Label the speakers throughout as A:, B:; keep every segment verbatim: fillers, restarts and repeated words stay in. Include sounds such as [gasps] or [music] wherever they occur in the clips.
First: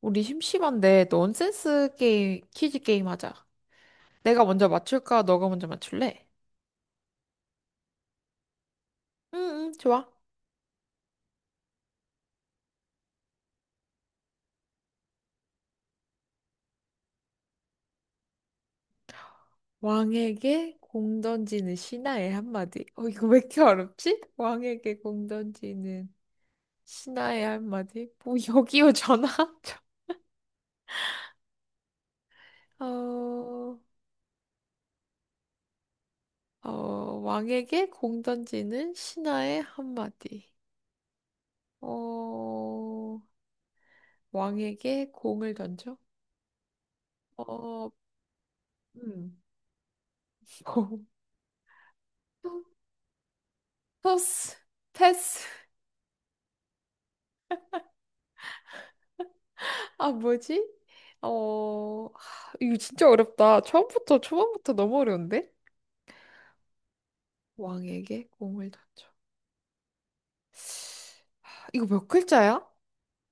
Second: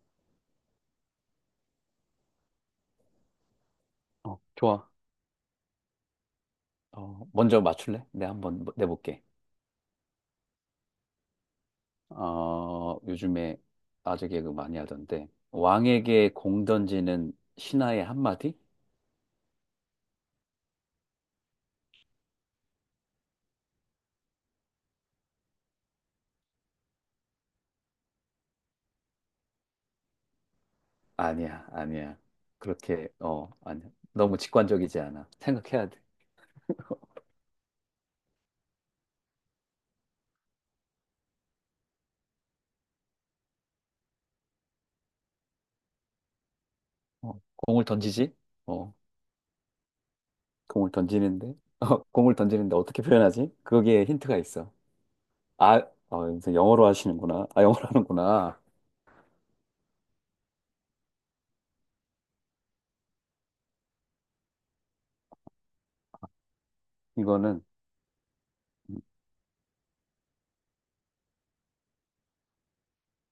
A: 우리 심심한데 넌센스 게임, 퀴즈 게임 하자.
B: 어,
A: 내가 먼저
B: 좋아.
A: 맞출까? 너가 먼저 맞출래?
B: 어, 먼저 맞출래? 내가 한번 뭐, 내볼게.
A: 응, 응, 좋아.
B: 어, 요즘에 아재 개그 많이 하던데. 왕에게 공 던지는 신하의 한마디?
A: 왕에게 공 던지는 신하의 한마디. 어, 이거 왜 이렇게 어렵지? 왕에게 공 던지는 신하의 한마디. 뭐, 여기요, 전화? [laughs]
B: 아니야, 아니야. 그렇게, 어,
A: 어,
B: 아니야. 너무 직관적이지 않아. 생각해야 돼.
A: 어, 왕에게 공 던지는 신하의 한마디. 어, 왕에게 공을 던져?
B: 어, 공을
A: 어,
B: 던지지? 어,
A: 음, [laughs]
B: 공을
A: 공.
B: 던지는데? [laughs] 어, 공을 던지는데 어떻게 표현하지? 거기에 힌트가
A: 토스,
B: 있어.
A: 패스.
B: 아, 어, 무슨 영어로 하시는구나. 아, 영어로 하는구나.
A: 아, 뭐지? 어, 하, 이거 진짜 어렵다. 처음부터, 초반부터 너무 어려운데?
B: 이거는,
A: 왕에게 공을 던져. 이거 몇 글자야?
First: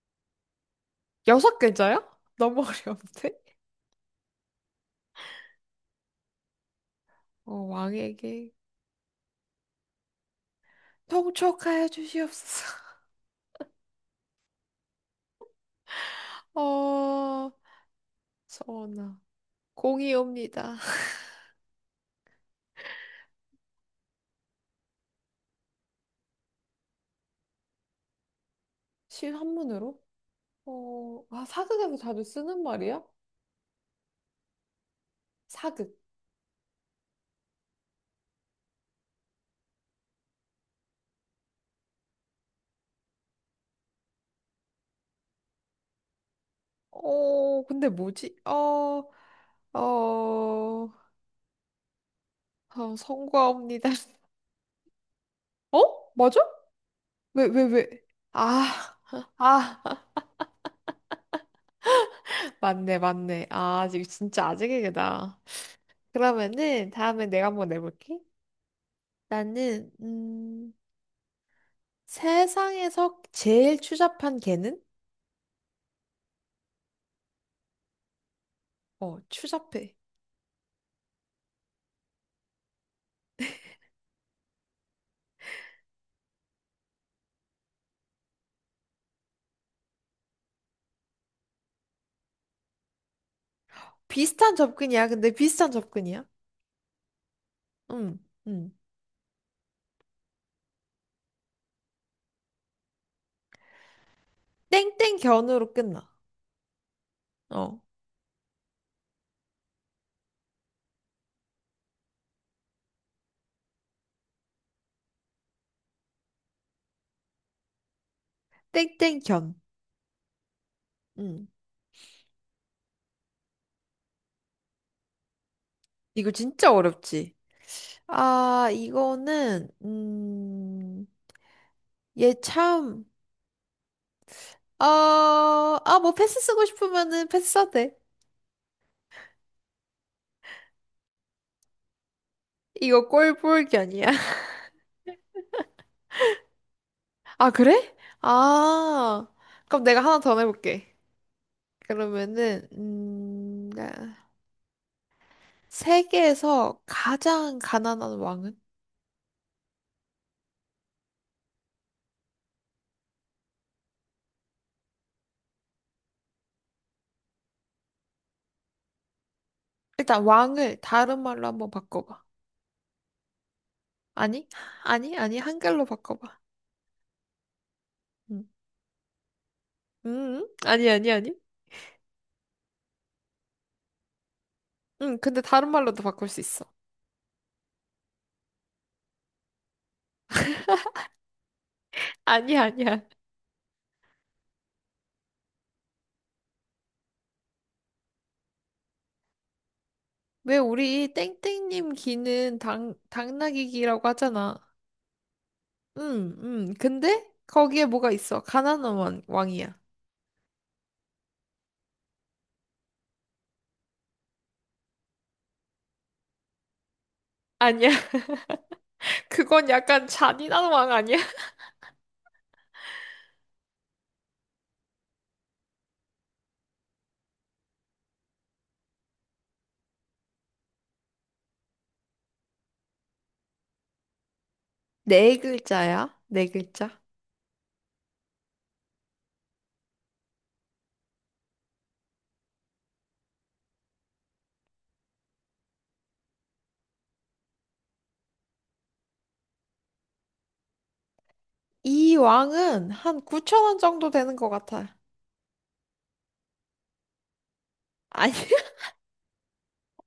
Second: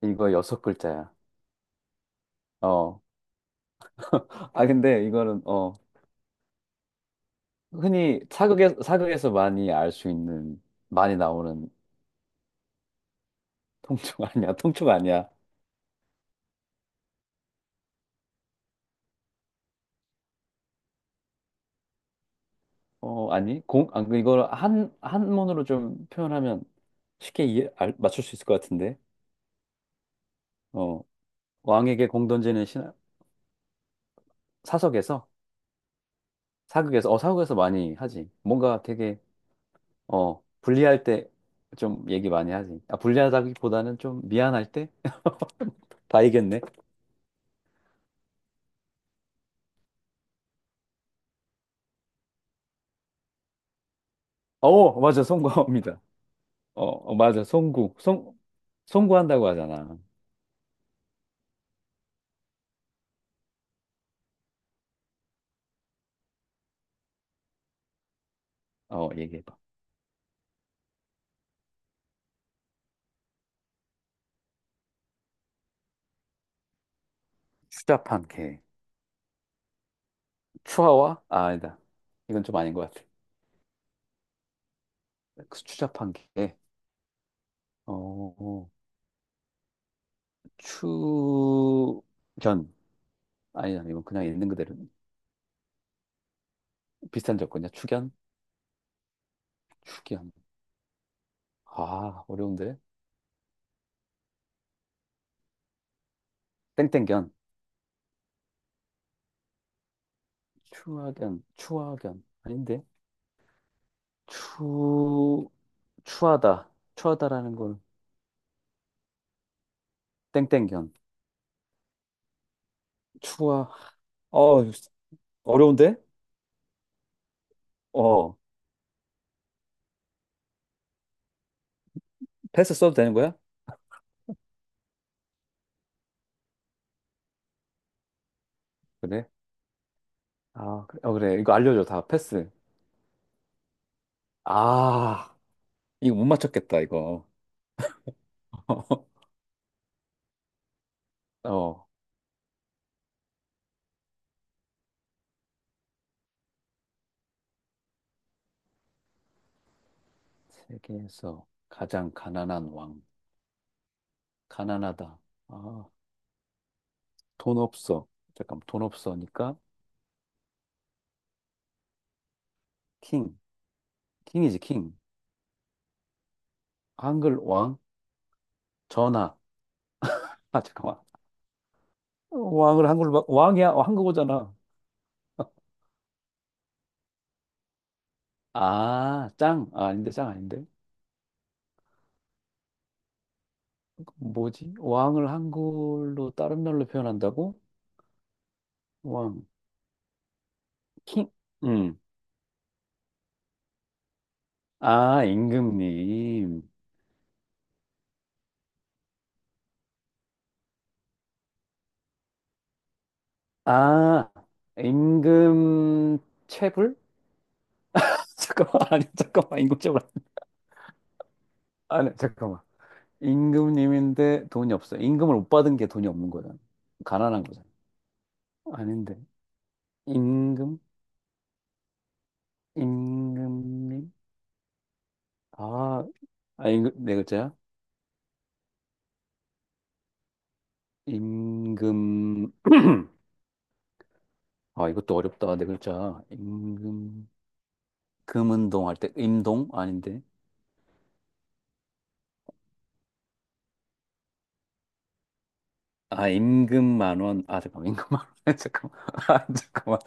B: 이거 여섯 글자야.
A: 여섯 글자야? 너무 [laughs]
B: 어.
A: 어려운데?
B: 아, 근데 이거는, 어.
A: 어,
B: 흔히
A: 왕에게
B: 사극에, 사극에서 많이 알 수 있는, 많이 나오는
A: 통촉하여 주시옵소서.
B: 통증 아니야? [laughs] 통증 아니야?
A: [laughs] 어, 서원아, 공이 옵니다.
B: 어, 아니? 공, 아, 그 이걸 한, 한문으로 좀 표현하면 쉽게 이해, 알, 맞출 수 있을 것 같은데.
A: 실한문으로?
B: 어,
A: 어, 아, 사극에서
B: 왕에게
A: 자주
B: 공
A: 쓰는
B: 던지는 신,
A: 말이야?
B: 사석에서,
A: 사극.
B: 사극에서, 어, 사극에서 많이 하지. 뭔가 되게, 어, 불리할 때 좀 얘기 많이 하지. 아, 불리하다기보다는 좀 미안할 때? [laughs] 다 이겼네.
A: 어, 근데 뭐지? 어, 어, 어, 성과옵니다. [laughs]
B: 어, 맞아,
A: 어?
B: 송구합니다.
A: 맞아?
B: 어, 어, 맞아,
A: 왜, 왜, 왜?
B: 송구. 송,
A: 아,
B: 송구한다고
A: 아,
B: 하잖아.
A: [laughs] 맞네, 맞네. 아, 지금 진짜 아재개그다. 그러면은 다음에 내가 한번 내볼게.
B: 어, 얘기해봐.
A: 나는, 음, 세상에서 제일 추잡한 개는?
B: 추잡한 개.
A: 어, 추잡해.
B: 추하와? 아, 아니다. 이건 좀 아닌 것 같아. 그 추잡한 개. 어, 어, 추견. 아니다. 이건 그냥 있는
A: 비슷한
B: 그대로.
A: 접근이야. 근데 비슷한 접근이야.
B: 비슷한 접근이야. 추견?
A: 응, 응.
B: 추견. 아, 어려운데?
A: 땡땡견으로 끝나.
B: 땡땡견.
A: 어,
B: 추하견. 추하견. 아닌데? 추, 추하다. 추하다라는 건
A: 땡땡견.
B: 땡땡견.
A: 응.
B: 추하. 어, 어려운데?
A: 이거 진짜 어렵지?
B: 어,
A: 아, 이거는, 음, 얘
B: 패스 써도
A: 참,
B: 되는 거야?
A: 어, 아, 뭐 패스 쓰고 싶으면은 패스 써도 돼.
B: 그래? 아, 그래. 어, 그래. 이거 알려줘. 다 패스.
A: 이거 꼴보기 아니야. [laughs]
B: 아, 이거 못 맞췄겠다, 이거.
A: 아, 그래?
B: [laughs]
A: 아, 그럼 내가 하나 더 해볼게.
B: 어,
A: 그러면은, 음, 아, 세계에서 가장 가난한 왕은?
B: 세계에서 가장 가난한 왕. 가난하다. 아, 돈 없어. 잠깐, 돈 없어니까
A: 일단 왕을 다른 말로 한번 바꿔봐.
B: 킹.
A: 아니?
B: 킹이지, 킹.
A: 아니? 아니? 한글로 바꿔봐.
B: 한글 왕.
A: 음,
B: 전하. [laughs]
A: 음,
B: 아,
A: 아니,
B: 잠깐만.
A: 아니, 아니.
B: 왕을 한글로, 바- 왕이야. 어, 한국어잖아.
A: 응, 근데 다른 말로도 바꿀 수 있어.
B: 아, 짱. 아, 아닌데, 짱 아닌데.
A: 아니, 아니야. 아니야.
B: 뭐지? 왕을 한글로 다른 말로 표현한다고? 왕.
A: 왜 우리
B: 킹.
A: 땡땡님
B: 음.
A: 귀는 당, 당나귀 귀라고 하잖아.
B: 아,
A: 응,
B: 임금님.
A: 응. 근데 거기에 뭐가 있어? 가난한 왕, 왕이야.
B: 아, 임금 체불?
A: 아니야.
B: [laughs] 잠깐만, 아니,
A: [laughs]
B: 잠깐만,
A: 그건
B: 임금 체불.
A: 약간 잔인한 왕 아니야?
B: 아니, 잠깐만. 임금님인데 돈이 없어. 임금을 못 받은 게 돈이 없는 거잖아. 가난한 거잖아. 아닌데. 임금? 임금님?
A: 네
B: 아,
A: 글자야. 네
B: 아, 임금,
A: 글자.
B: 네 글자야? 임금. 아, 이것도 어렵다. 네 글자. 임금. 금은동 할 때, 임동? 아닌데.
A: 이 왕은 한 구천 원 정도 되는 것 같아.
B: 아, 임금 만 원. 아, 잠깐만, 임금 만 원.
A: 아니,
B: [laughs]
A: [laughs]
B: 잠깐만. 아, 잠깐만.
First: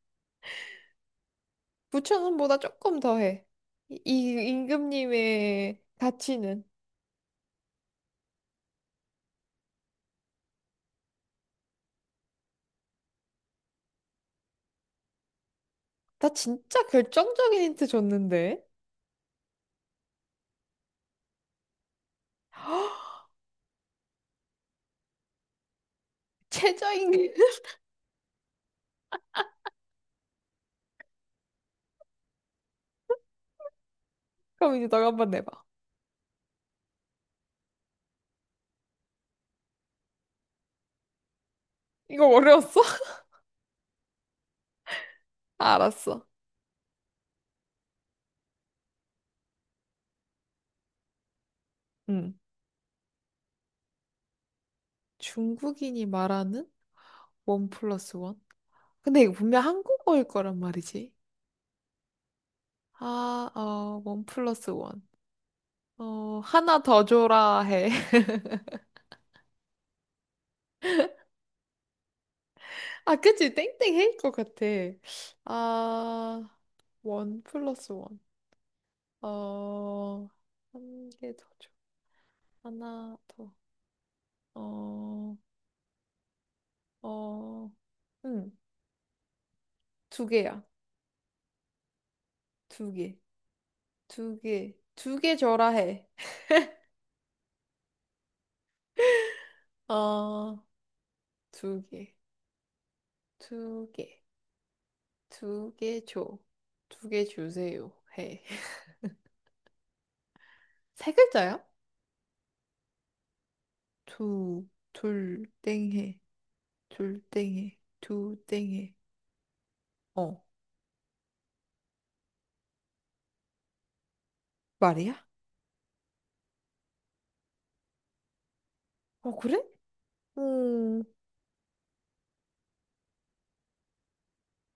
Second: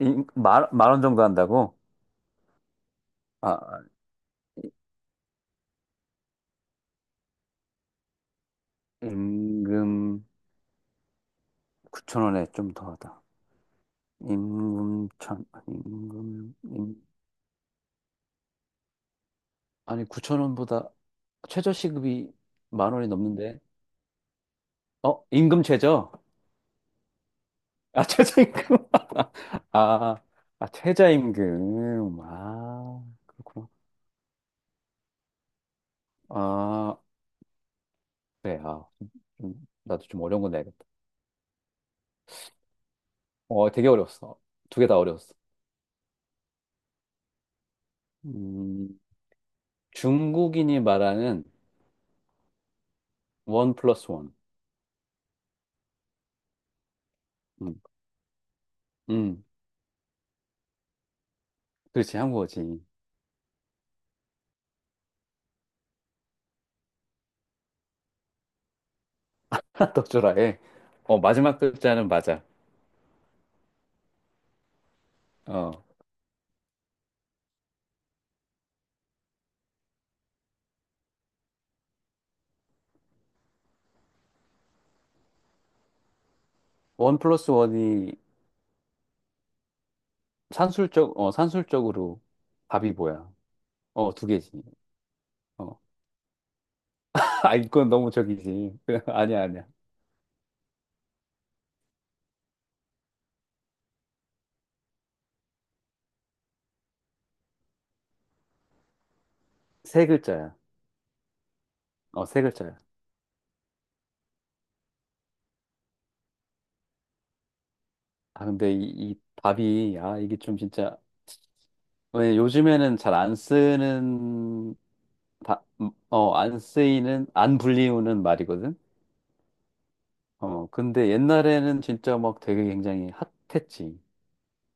B: 임, 만, 만원 정도 한다고?
A: 구천 원보다 조금 더 해.
B: 아,
A: 이, 이 임금님의 가치는.
B: 임금 구천 원에 좀 더 하다. 임금 천,
A: 나
B: 임금,
A: 진짜
B: 임,
A: 결정적인 힌트 줬는데.
B: 아니 구천 원보다 최저 시급이 만 원이
A: [gasps]
B: 넘는데. 어, 임금 최저?
A: 최저임금. [laughs]
B: 아, [laughs] 최저임금. [laughs] 아, 아, 최저임금. 아, 그렇구나.
A: 그럼 이제 너가 한번 내봐.
B: 아, 그래. 아, 좀, 좀- 나도 좀 어려운 거 내야겠다.
A: 이거 어려웠어? [laughs]
B: 어, 되게 어려웠어. 두 개 다 어려웠어.
A: 알았어.
B: 음, 중국인이 말하는
A: 응.
B: 원 플러스 원.
A: 중국인이 말하는 원
B: 음,
A: 플러스 원? 근데 이거
B: 음.
A: 분명 한국어일 거란 말이지.
B: 그렇지, 한국어지.
A: 아, 어, 원 플러스 원. 어, 하나 더 줘라 해. [laughs]
B: [laughs] 떡주라에. 어, 마지막 글자는 맞아.
A: 아, 그치. 땡땡 해일 것 같아.
B: 어,
A: 아, 원 플러스 원. 어, 한 개 더 줘. 하나 더. 어,
B: 원 플러스
A: 어,
B: 원이
A: 응. 두 개야.
B: 산술적, 어, 산술적으로
A: 두
B: 답이
A: 개.
B: 뭐야? 어, 두
A: 두
B: 개지.
A: 개. 두 개 줘라
B: 어,
A: 해.
B: [laughs] 아, 이건 너무 적이지. [laughs] 아니야, 아니야.
A: 어, 두 개. 두 개. 두 개 줘. 두 개 주세요. 해. [laughs]
B: 세 글자야.
A: 세 글자야?
B: 어, 세 글자야.
A: 두, 둘, 땡해. 둘, 땡해. 두,
B: 아, 근데 이,
A: 땡해.
B: 이 답이, 아, 이게
A: 어,
B: 좀 진짜, 왜 요즘에는 잘 안 쓰는,
A: 말이야?
B: 다, 음, 어, 안 쓰이는, 안 불리우는 말이거든?
A: 어, 그래?
B: 어,
A: 음,
B: 근데 옛날에는 진짜 막 되게 굉장히 핫했지.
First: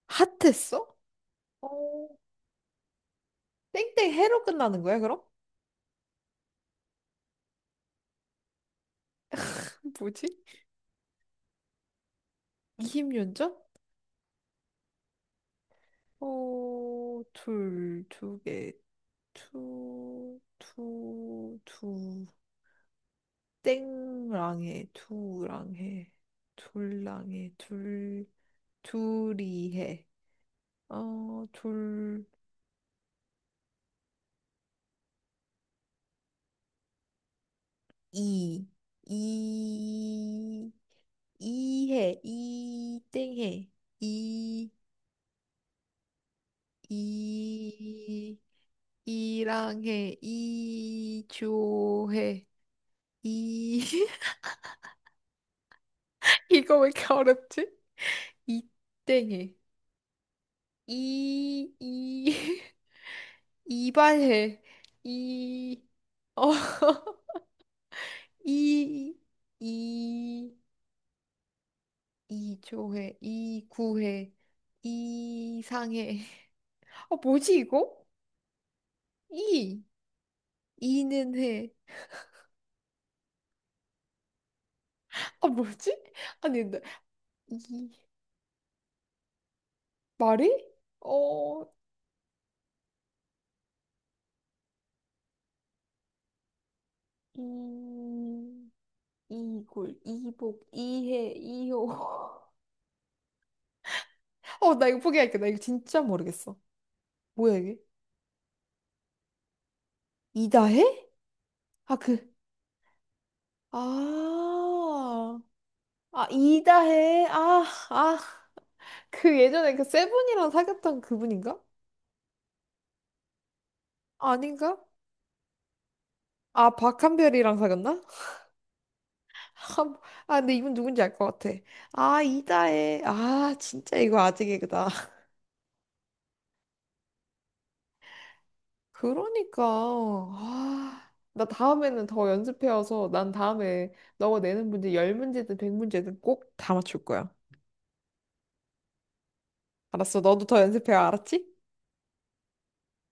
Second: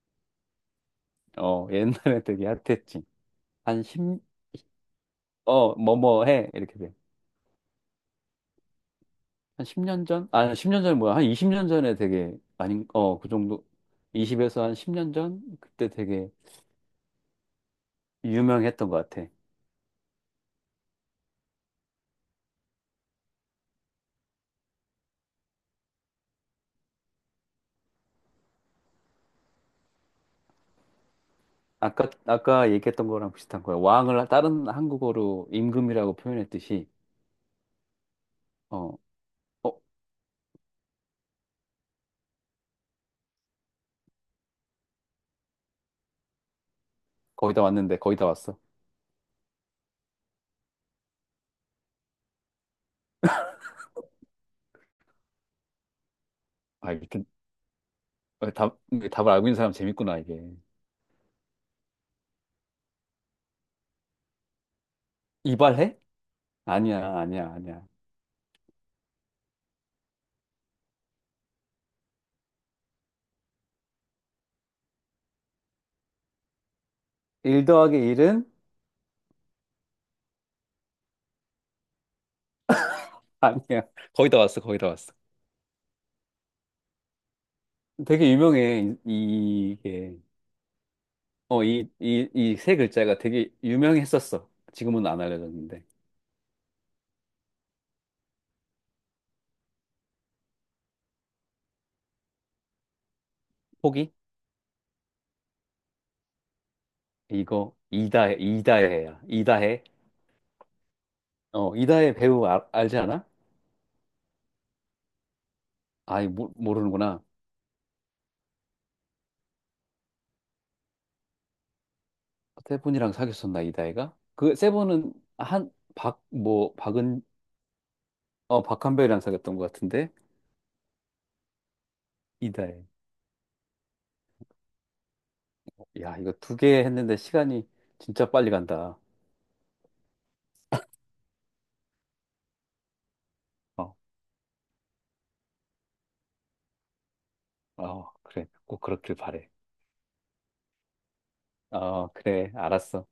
A: 핫했어?
B: 어,
A: 어,
B: 옛날에 되게 핫했지. 한 십,
A: 땡땡해로 끝나는 거야, 그럼?
B: 어, 뭐뭐 해. 이렇게 돼. 한 십 년
A: 뭐지?
B: 전? 아, 십 년 전이 뭐야. 한 이십 년 전에 되게, 아닌,
A: 이십
B: 어, 그
A: 년 전?
B: 정도. 이십에서 한 십 년 전? 그때 되게
A: 어, 둘, 두 개,
B: 유명했던 것 같아.
A: 투, 투, 두, 땡랑해, 두랑해, 둘랑해, 둘, 둘이해. 어,
B: 아까,
A: 둘
B: 아까 얘기했던 거랑 비슷한 거야. 왕을 다른 한국어로 임금이라고 표현했듯이,
A: 이,
B: 어, 어,
A: 이, 이해, 이땡해, 이,
B: 거의 다 왔는데, 거의 다
A: 이,
B: 왔어.
A: 이랑해, 이조해, 이, [laughs] 이거 왜
B: 아,
A: 이렇게
B: 이렇게,
A: 어렵지?
B: 어, 답, 답을 알고
A: 이땡해,
B: 있는 사람 재밌구나, 이게.
A: 이, 이, [laughs] 이발해, 이,
B: 이발해?
A: 어,
B: 아니야, 아니야, 아니야.
A: 이, 이, 이조해, 이구해, 이상해. 아, 뭐지
B: 일 더하기
A: 이거?
B: 일은?
A: 이 이는 해.
B: [laughs] 아니야. 거의 다 왔어, 거의 다 왔어.
A: 아, 뭐지? 아니, 근데 이
B: 되게 유명해. 이- 이게
A: 말이?
B: 어,
A: 어,
B: 이, 이, 이 세 글자가 되게 유명했었어. 지금은 안 알려졌는데.
A: 이 이골 이복 이해 이호.
B: 포기?
A: [laughs] 어, 나 이거 포기할게. 나 이거 진짜 모르겠어. 뭐야
B: 이거
A: 이게?
B: 이다해, 이다해야. 이다해.
A: 이다해?
B: 어,
A: 아,
B: 이다해
A: 그.
B: 배우 알, 알지 않아?
A: 아, 아
B: 아이 모, 모르는구나.
A: 이다해. 아, 아. 그 예전에 그 세븐이랑 사귀었던 그분인가?
B: 세븐이랑 사귀었었나 이다해가? 그
A: 아닌가?
B: 세븐은 한 박
A: 아,
B: 뭐 박은
A: 박한별이랑 사귀었나?
B: 어 박한별이랑 사귀었던 것
A: 아, 뭐-
B: 같은데
A: 아, 근데 이분 누군지 알 것 같아. 아,
B: 이다해.
A: 이다혜. 아, 진짜 이거 아재 개그다. [laughs]
B: 야 이거 두 개 했는데 시간이 진짜 빨리 간다.
A: 그러니까. 아, 나 다음에는 더 연습해와서 난 다음에
B: 어,
A: 너가 내는 문제 십 문제든 백 문제든 꼭 다 맞출 거야.
B: 어 그래 꼭 그렇길 바래.
A: 알았어. 너도 더 연습해와. 알았지?
B: 어 그래 알았어.